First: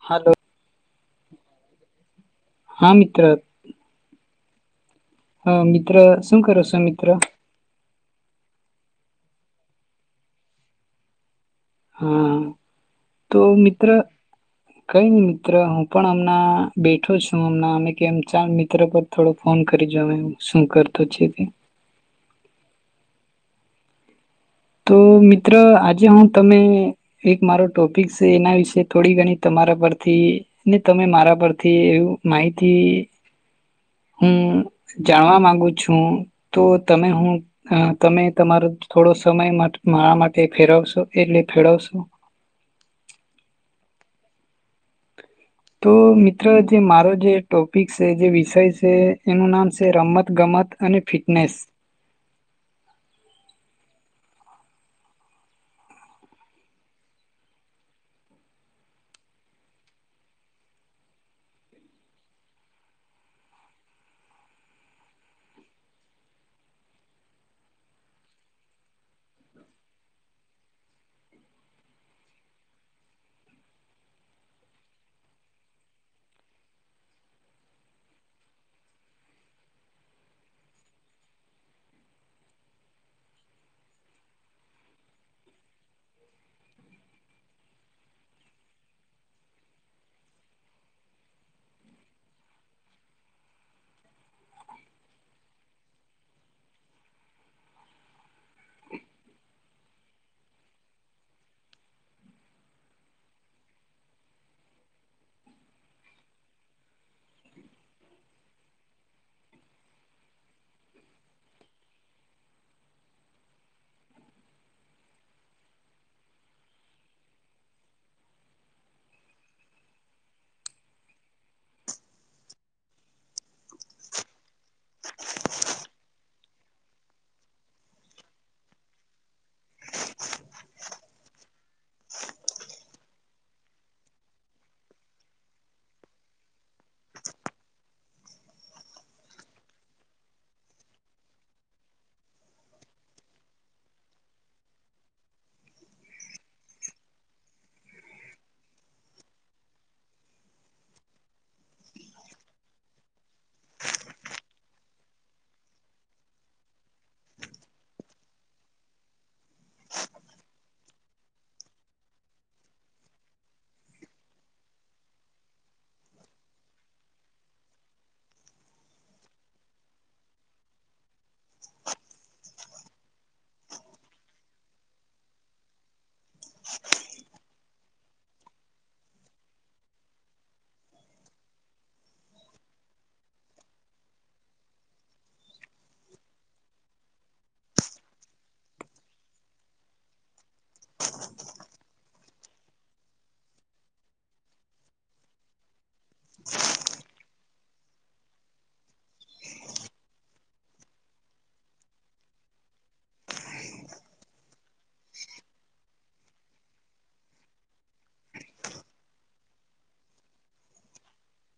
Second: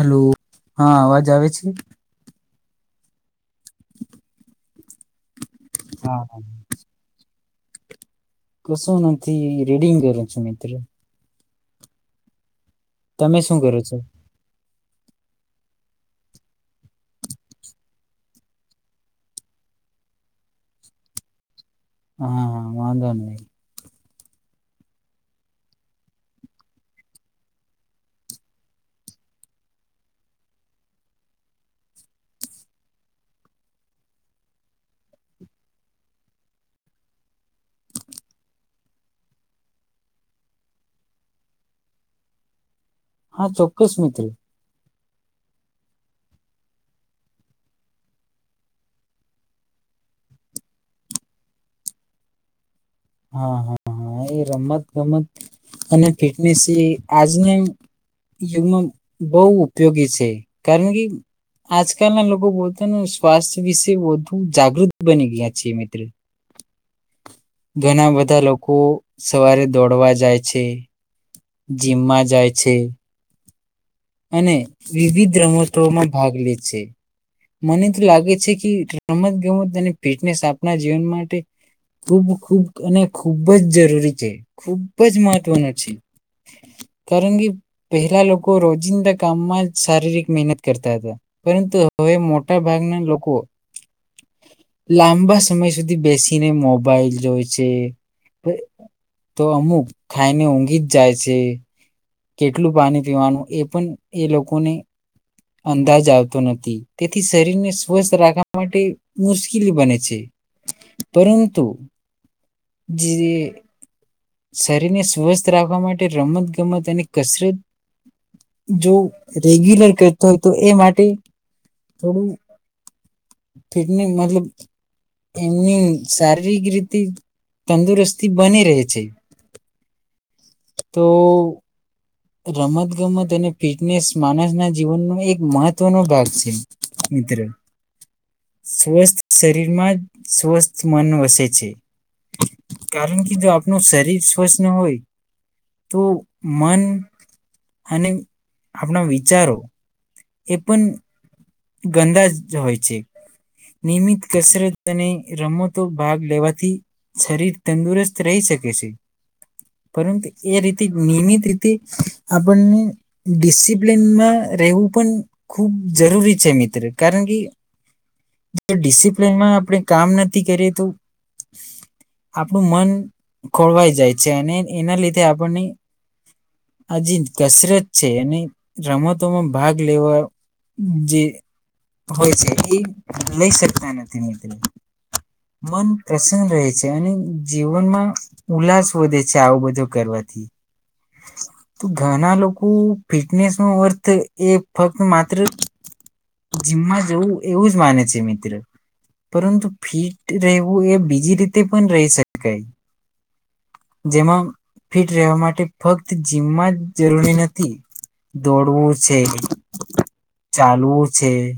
Hello હાલો હા અવાજ આવે છે હા મિત્ર હ મિત્ર હા શું કરો છો મિત્ર કશું નથી રીડિંગ કરૂ છું મિત્ર. હા તમે તો શું કરો મિત્ર છો કઈ મિત્ર હું. પણ અમણા બેઠો છુંમ અમે કેમ ચણ મિત્ર પર થોડો ફોન કરીજ એમ શું કરતો છે? હા હા વાંઘો નહી. તો મિત્ર આજે હું તમે એક મારો ટોપિક છે એના વિશે થોડી ઘણી તમારા પરથી ને તમે મારા પરથી એવું માહિતી હું જાણવા માંગુ છું તો તમે હું તમે તમારો થોડો સમય મારા માટે ફેરવશો એટલે ફેળવશો. હા ચોક્કસ મિત્ર. તો મિત્રો જે મારો જે ટોપિક છે જે વિષય છે એનું નામ છે રમત ગમત અને ફિટનેસ. હા હા હા એ રમત ગમત અને ફિટનેસ એ આજના યુગમાં બહુ ઉપયોગી છે કારણ કે આજકાલના લોકો પોતાનું સ્વાસ્થ્ય વિશે વધુ જાગૃત બની ગયા છે મિત્ર. ઘણા બધા લોકો સવારે દોડવા જાય છે જીમમાં જાય છે અને વિવિધ રમતોમાં ભાગ લે છે મને તો લાગે છે કે રમત ગમત અને ફિટનેસ આપણા જીવન માટે ખૂબ ખૂબ અને ખૂબ જ જરૂરી છે ખૂબ જ મહત્વનો છે કારણ કે પહેલા લોકો રોજિંદા કામમાં શારીરિક મહેનત કરતા હતા પરંતુ હવે મોટા ભાગના લોકો લાંબા સમય સુધી બેસીને મોબાઈલ જો છે તો અમુક ખાઈને ઊંઘી જ જાય છે કેટલું પાણી પીવાનું એ પણ એ લોકોને અંદાજ આવતો નથી તેથી શરીરને સ્વસ્થ રાખવા માટે મુશ્કેલી બને છે પરંતુ જે શરીરને સ્વસ્થ રાખવા માટે રમત ગમત અને કસરત જો રેગ્યુલર કરતો હોય તો એ માટે થોડુંને મતલબ એમની શારીરિક રીતે તંદુરસ્તી બની રહે છે. તો રમત ગમત અને ફિટનેસ માણસના જીવનનો એક મહત્વનો ભાગ છે મિત્ર સ્વસ્થ શરીરમાં જ સ્વસ્થ મન વસે છે કારણ કે જો આપણ શરીર સ્વસ્થ હોય તો મન અને આપણા વિચારો એ પણ ગંદા જ હોય છે. નિયમિત કસરત અને રમતો ભાગ લેવાથી શરીર તંદુરસ્ત રહી શકે છે પરંતુ એ રીતે નિયમિત રીતે આપણને ડિસિપ્લનમાં રહેવું પણ ખૂબ જરૂરી છે. મિત્ર કારણ કે જો ડિસિપ્લનમાં આપણે કામ નથી કરીએ તો આપણું મન ખોળવાઈ જાય છે અને એના લીધે આપણને અજી કસરત છે અને રમતોમાં ભાગ લેવા જે હોય છે એ લઈ શકતા નથી મિત્રો મન પ્રસન્ન રહે છે અને જીવનમાં ઉલ્લાસ વધે છે આવો બધો કરવાથી. તો ઘણા લોક ફિટનેસ નો અર્થ એ ફક્ત માત્ર જીમમાં જવું. એવું જ માને છે મિત્ર પરંતુ ફિટ રહેવું એ બીજી રીતે પણ રહી શકાય જેમાં ફિટ રહેવા માટે ફક્ત જીમમાં જરૂરી નથી દોડવું છે ચાલવું છે.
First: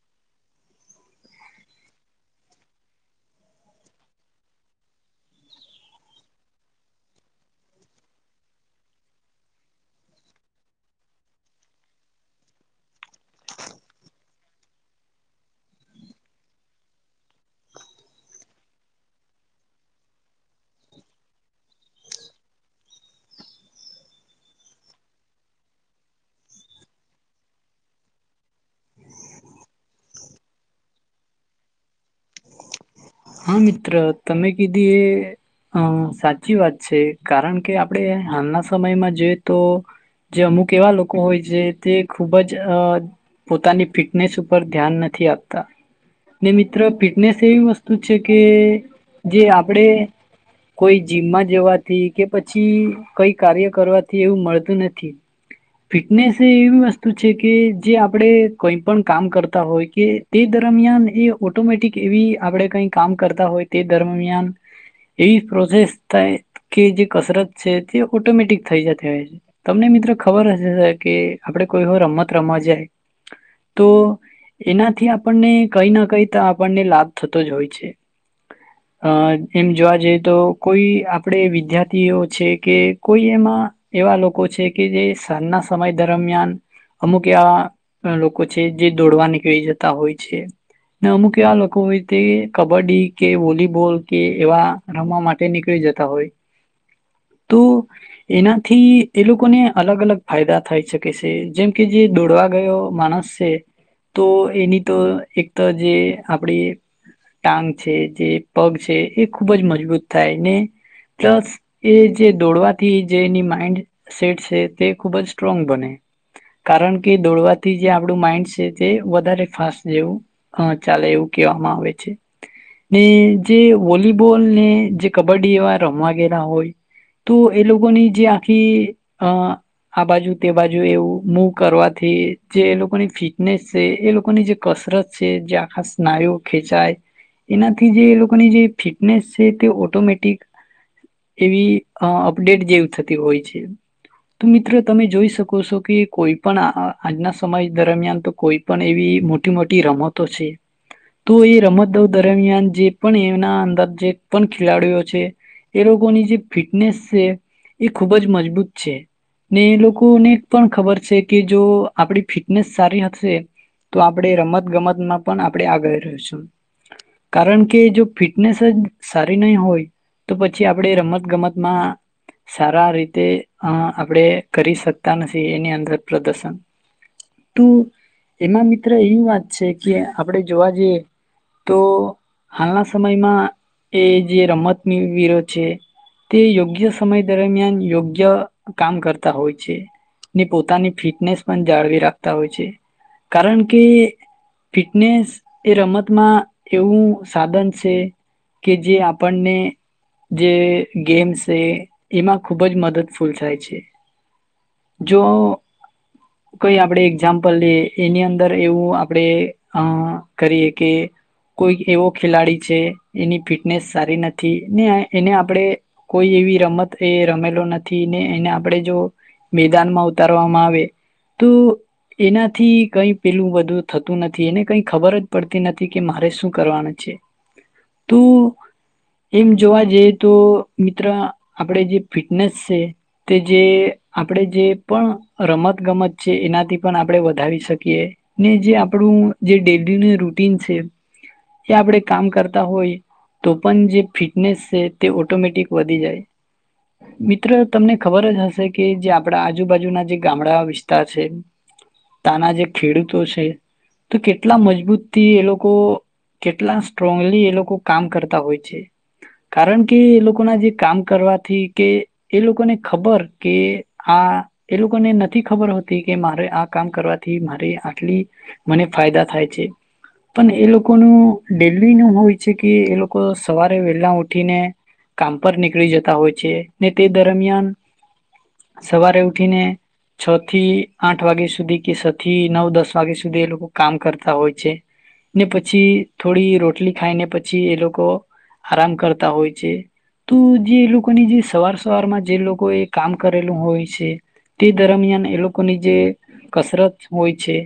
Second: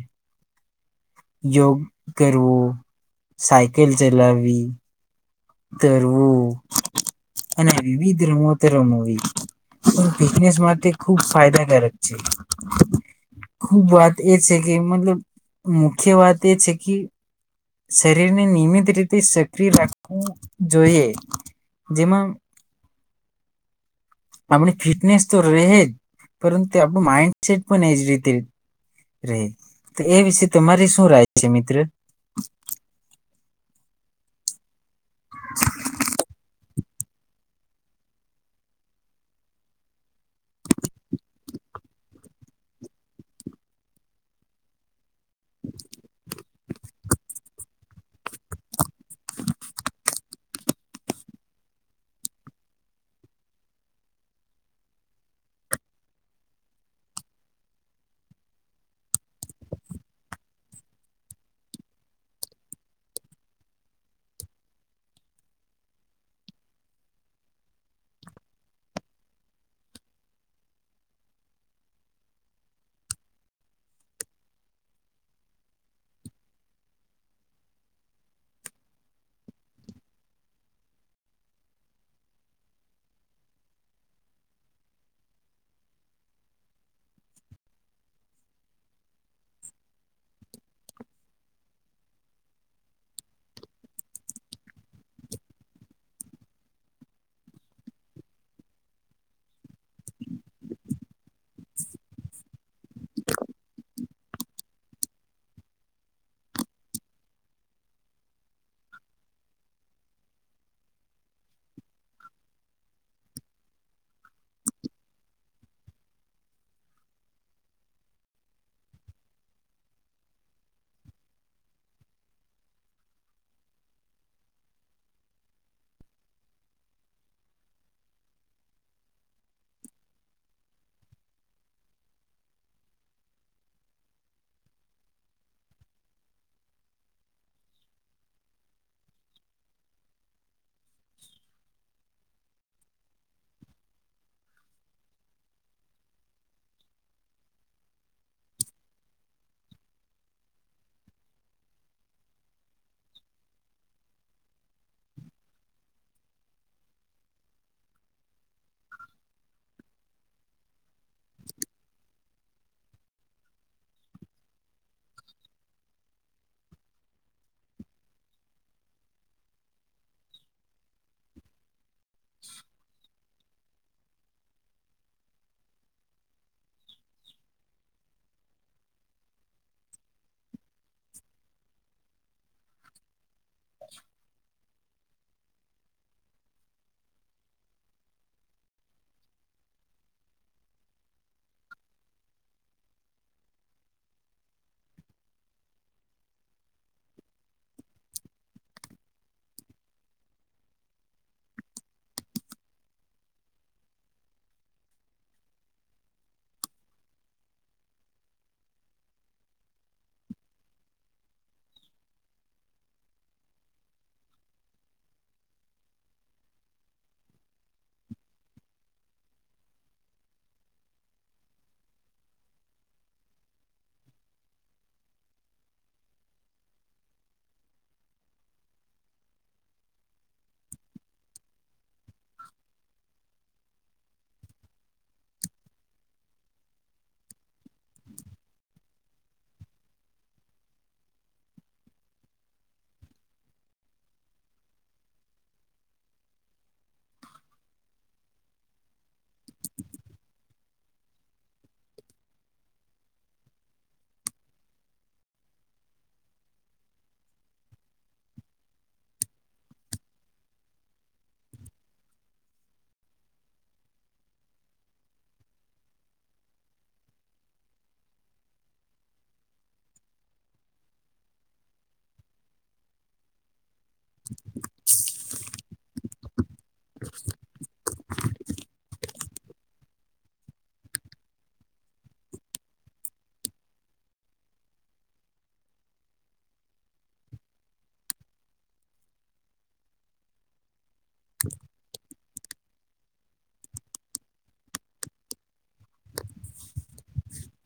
યોગ કરવો સાયકલ ચલાવી તરવું અને વિવિધ રમત રમવી ફિટનેસ માટે ખૂબ ફાયદાકારક છે ખૂબ વાત એ છે કે મતલબ મુખ્ય વાત એ છે કી શરીરને નિયમિત રીતે સક્રિય રાખ જોઈએ જેમાં આપણી ફિટનેસ તો રહે જ પરંતુ આપણું માઈન્ડસેટ પણ એજ રીતે રહે તો એ વિશે તમારી શું રાાય છે મિત્ર. હા મિત્ર તમે કીધી એ હ સાચી વાત. છે કારણ કે આપણે હાલના સમયમાં જોઈએ તો જે અમુક એવા લોકો હોય છે તે ખુબ જ અ પોતાની ફિટનેસ ઉપર ધ્યાન નથી થયાતા ને મિત્ર ફિટનેસ એવી મસ્ત કે જે આપણે કોઈ જીમમાં જવાથી કે પછી કઈ કાર્ય કરવાથી એવું મળતું નથી ફિટનેસ એવી વસ્તુ છે કે જે આપણે કઈ પણ કામ કરતા હોય કે તે દરમિયાન એ ઓટોમેટિક એવી આપણે. કઈ કામ કરતા હોય તે દરમિયાન એવી પ્રોસેસ થાય કે જે કસરત છે તે ઓટોમેટિક થઈ જતી હોય છે. તમને મિત્રો ખબર હ કે આપણે કોઈ હો રમત રમવા જાય તો એનાથી આપણને કઈ ના કઈ આપણને લાભ થતો. હોય છે અ એમ જોવા જઈએ તો કોઈ આપણે વિદ્યાર્થીઓ છે કે કોઈ એમાં એવા લોકો છે કે જે શરના સમય દરમિયાન અમુક એવા લોકો છે જે દોડવા નીકળી જતા હોય છે ને અમુક એવા લોકો હોય તે કબડ્ડી કે વોલીબોલ કે એવા રમવા માટે નીકળી જતા હોય. તો એનાથી એ લોકોને અલગ અલગ ફાયદા થઈ શકે છે. જેમ કે જે દોડવા ગયો માણસ છે તો એની તો એક તો જે આપડી. ટાંગ છે જે પગ છે એ ખૂબ જ મજબૂત થાય ને પ્લસ એ જે દોડવાથી જે એની માઈન્ડ સેટ છે તે ખૂબ જ સ્ટ્રોંગ બને. કારણ કે દોડવાથી જે આપણું માઈન્ડ છે તે વધારે ફાસ્ટ જેવું ચાલે એવું કવા. ને જે વોલીબોલ ને જે કબડ્ડી એવા રમવા ગયેલા હોય તો એ લોકોની જે આખી આ બાજુ તે બાજુ એવું મૂવ કરવાથી જે એ લોકોની ફિટનેસ છે એ લોકોની જે કસરત છે જે આખા સ્નાયુ. ખેચાય એનાથી જે એ લોકોની જે ફિટનેસ છે તે ઓટોમેટિક. એવી. અ અપડેટ જેવું થતી હોય છે તો મિત્રો તમે જોઈ શકો છો કે, કોઈ પણ આજના સમય દરમિયાન તો કોઈ પણ એવી મોટી મોટી રમતો છે. તો એ રમત દ દરમિયાન જે પણ એમના અંદર જે પણ ખેલાડીઓ છે એ લોકોની જે ફિટનેસ છે એ ખૂબ જ મજબૂત છે ને એ લોકોને પણ ખબર. છે કે જો આપડી. ફિટનેસ સારી હશે તો આપડે રમત ગમતમાં પણ આપે આગળ. કારણ કે જો ફિટનેસ જ સારી નહી હોય તો પછી આપણે રમત ગમતમાં. સારા રીતે અ આપણેે કરી શકતા નથી એની અંદર પ્રદર્શન તો એમાં મિત્ર એવી વાત છે કે, આપણે જોવા જઈએ. તો હાલના સમયમાં એ જે રમત ની વિરોધ છે તે યોગ્ય સમય દરમિયાન યોગ્ય કામ કરતા હોય છે. ને પોતાની ફિટનેસ પણ જાળવી રાખતા હોય છે, કારણ કે ફિટનેસ એ રમતમાં એવું સાધન છે કે જે આપણને જે ગેમ્ છે એમાં ખૂબ જ મદદ ફૂલ થાય છે. જો કોઈ આપણે એક્ઝામ્પલ લઈએ એની અંદર એવું આપણે અ કરીએ કે કોઈ એવો ખેલાડી છે એની ફિટનેસ સારી નથી. ને એને આપણે કોઈ એવી રમત એ રમેલો નથી ને એને આપણે જો મેદાનમાં ઉતારવામાં આવે તો એનાથી કઈ પેલું બધું થતું નથી. એને કઈ ખબર જ- પડટિ નથી કે મારે શું કરવાનું છે. તો એમ જોવા જઈએ તો મિત્ર આપણે જે ફિટનેસ છે તે જે આપણે જે પણ રમત ગમત છે. એનાથી પણ આપણે વધારી શકીએ ને જે આપણું જે ડેલી નીકળી રૂટીન છે તે આપણે કામ કરતા હોય તો પણ જે ફિટનેસ છે તે ઓટોમેટિક વધી જાય. મિત્ર તમને ખબર જ હશે કે જે આપણા આજુબાજુના જે ગામડા વિસ્તાર છે ત્યાના જે ખેડૂતો છે, તો કેટલા મજબૂત થી એ લોકો કેટલા સ્ટ્રોંગલી એ લોકો કામ કરતા હોય છે, કારણ કે એ લોકોના જે કામ કરવાથી કે એ લોકોને ખબર કે આ એ લોકોને નથી ખબર હોતી કે મારે આ કામ કરવાથી મારે આટલી મને ફાયદા થાય છે. પણ એ લોકોનું ડેલી ન હોય છે કે, એ લોકો સવાર વેલા ઉઠી ને કામ પર નીકળી જતા હોય છે. એ તે દરમિયાન સવારે ઉઠીને છ થી આઠ વાગ્યા સુધી કે છ થી નવ દસ વાગે સુધી એ લોકો કામ કરતા હોય. ને પછી થોડી રોટલી ખાઈને પછી એ લોકો આરામ કરતા હોય છે. તો જે એ લોકોની જે સવાર સવારમાં જે લોકો એ કામ કરેલું હોય છે તે દરમિયાન એ લોકોની જે કસરત હોય છે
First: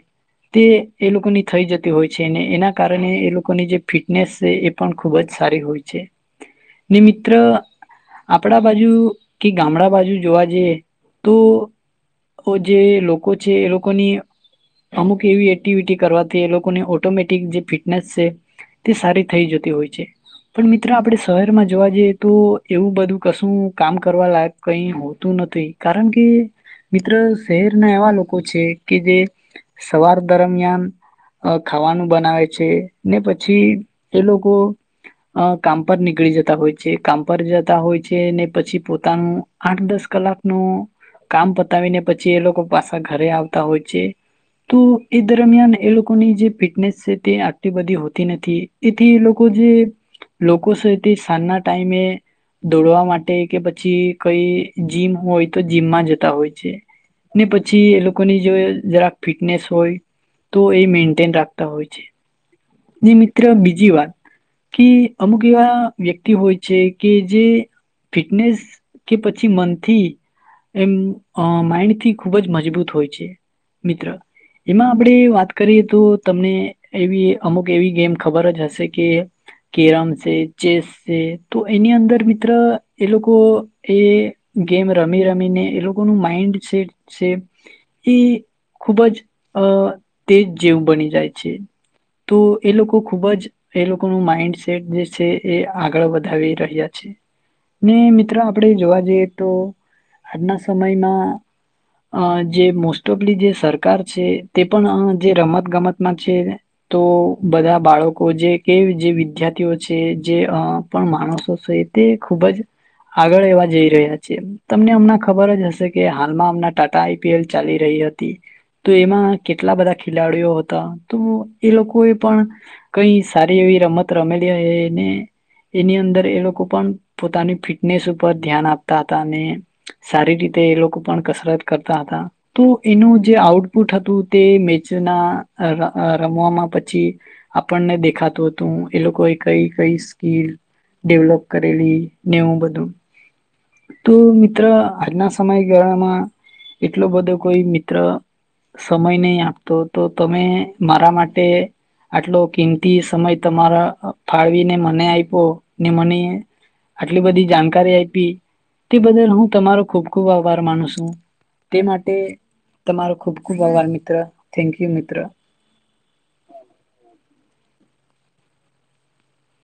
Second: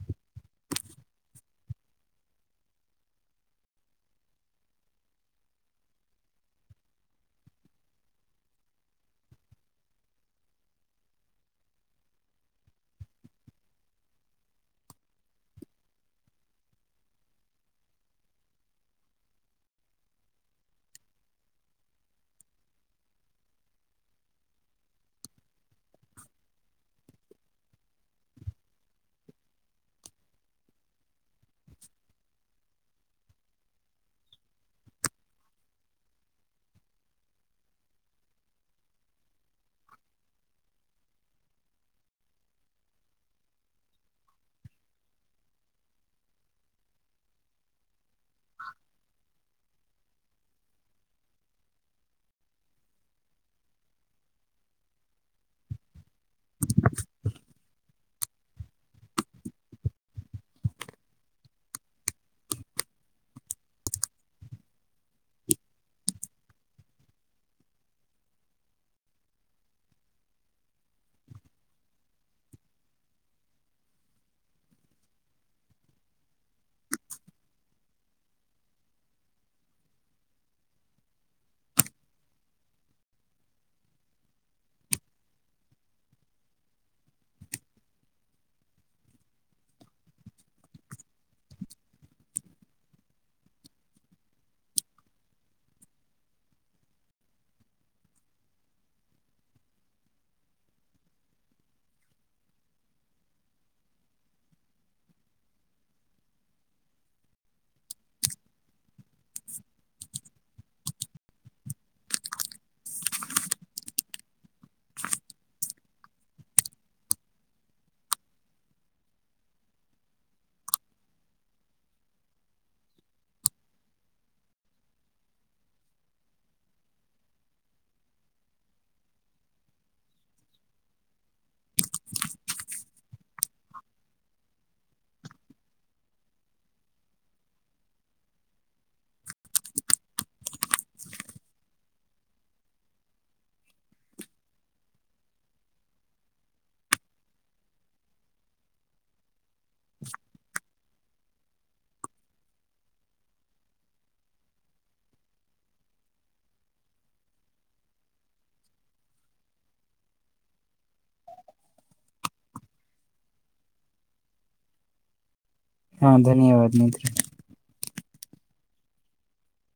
તે એ લોકોની થઈ જતી હોય છે ને એના કારણે એ લોકોની જે ફિટનેસ છે એ પણ ખૂબ જ સારી હોય છે. ને મિત્ર આપણા બાજુ કે ગામડા બાજુ જોવા જઈએ તો જે લોકો છે એ લોકોની અમુક એવી એક્ટિવિટી કરવા તે લોકોને ઓટોમેટિક જે ફિટનેસ છે તે સારી થઈ જતી હોય છે. પણ મિત્ર આપણે શહેરમાં જોવા જઈએ તો એવું બધું કશું કામ કરવા લાયક કઈ હોતું નથી. કારણ કે મિત્ર શહેરના એવા લોકો છે કે જે સવાર દરમિયાન અ ખાવાનું બનાવે છે. ને પછી એ લોકો કામ પર નીકળી જતા હોય છે. કામ પર જતા હોય છે ને પછી, પોતાનું આઠ દસ કલાકનું કામ પતાવીને પછી એ લોકો પાછ ઘરે આવતા હોય છે તો એ દરમિયાન એ લોકો ની જે ફિટનેસ છે તે આ બધી હો નથી એથી લોકો જે લોકો છે તે સાંજના ટાઈમે દોડવા માટે કે પછી કઈ જીમ હોય તો જીમમાં જતા હોય છે ને પછી એ લોકોની જો જરાક ફિટનેસ હોય તો એ રાખતા હોય છે. મિત્ર બીજી વાત કે અમુક એવા વ્યક્તિ હોય છે કે જે ફિટનેસ કે પછી મનથી એમ માઇન્ડ થી ખુબ જ મજબૂત હોય છે. મિત્ર એમાં આપણે વાત કરીએ તો તમને એવી અમુક એવી ગેમ ખબર જ હશે કે કેરમ છે ચેસ છે તો એની અંદર મિત્ર એ લોકો એ ગેમ રમી રમીને એ લોકોનું માઈન્ડસેટ છે એ ખૂબ જ અ તે જ જેવું બની જાય છે. તો એ લોકો ખૂબ જ એ લોકોનું માઈન્ડસેટ જે છે. એ આગળ વધાવી રહ્યા છે. ને મિત્રો આપણે જોવા જઈએ તો આજના સમયમાં જે મોસ્ટ ઓફલી જે સરકાર છે તે પણ જે રમત ગમતમાં છે તો બધા બાળકો જે કે જે વિદ્યાર્થીઓ છે જે પણ માણસો છે તે ખુબ જ આગળ એવા જઈ રહ્યા છે. તમને અમને ખબર જ હશે કે હાલમાં અમણા ટાટા આઈપીએલ ચાલી રહી હતી તો એમાં કેટલા બધા. ખેલાડીઓ હતા તો એ લોકો એ પણ કઈ સારી એવી રમત રમેલી એને એની અંદર એ લોકો પણ પોતાની ફિટનેસ ઉપર ધ્યાન આપતા હતા. અને સારી રીતે એ લોકો પણ કસરત કરતા હતા તો એનું જે આઉટપુટ હતું તે મેચ ના રમવામાં પછી આપણને દેખાતું હતું. એ લોકોએ કઈ કઈ સ્કીલ ડેવલોપ કરેલી નેવું બધું તો મિત્ર આજના સમયગાળામાં એટલો બધો કોઈ મિત્ર સમય નહી આપ તો તો તમે મારા માટે તે આટલો કિંમતી સમય તમારા ફાળવીને મને આપ્યો ને મને આટલી બધી જાણકારી આપી તે બદલ હું તમારો ખુબ ખુબ આભાર માનું છું, તે માટે તમારો ખુબ ખુબ આભાર મિત્ર. થેન્ક યુ મિત્ર. હા ધન્યવાદ મિત્ર.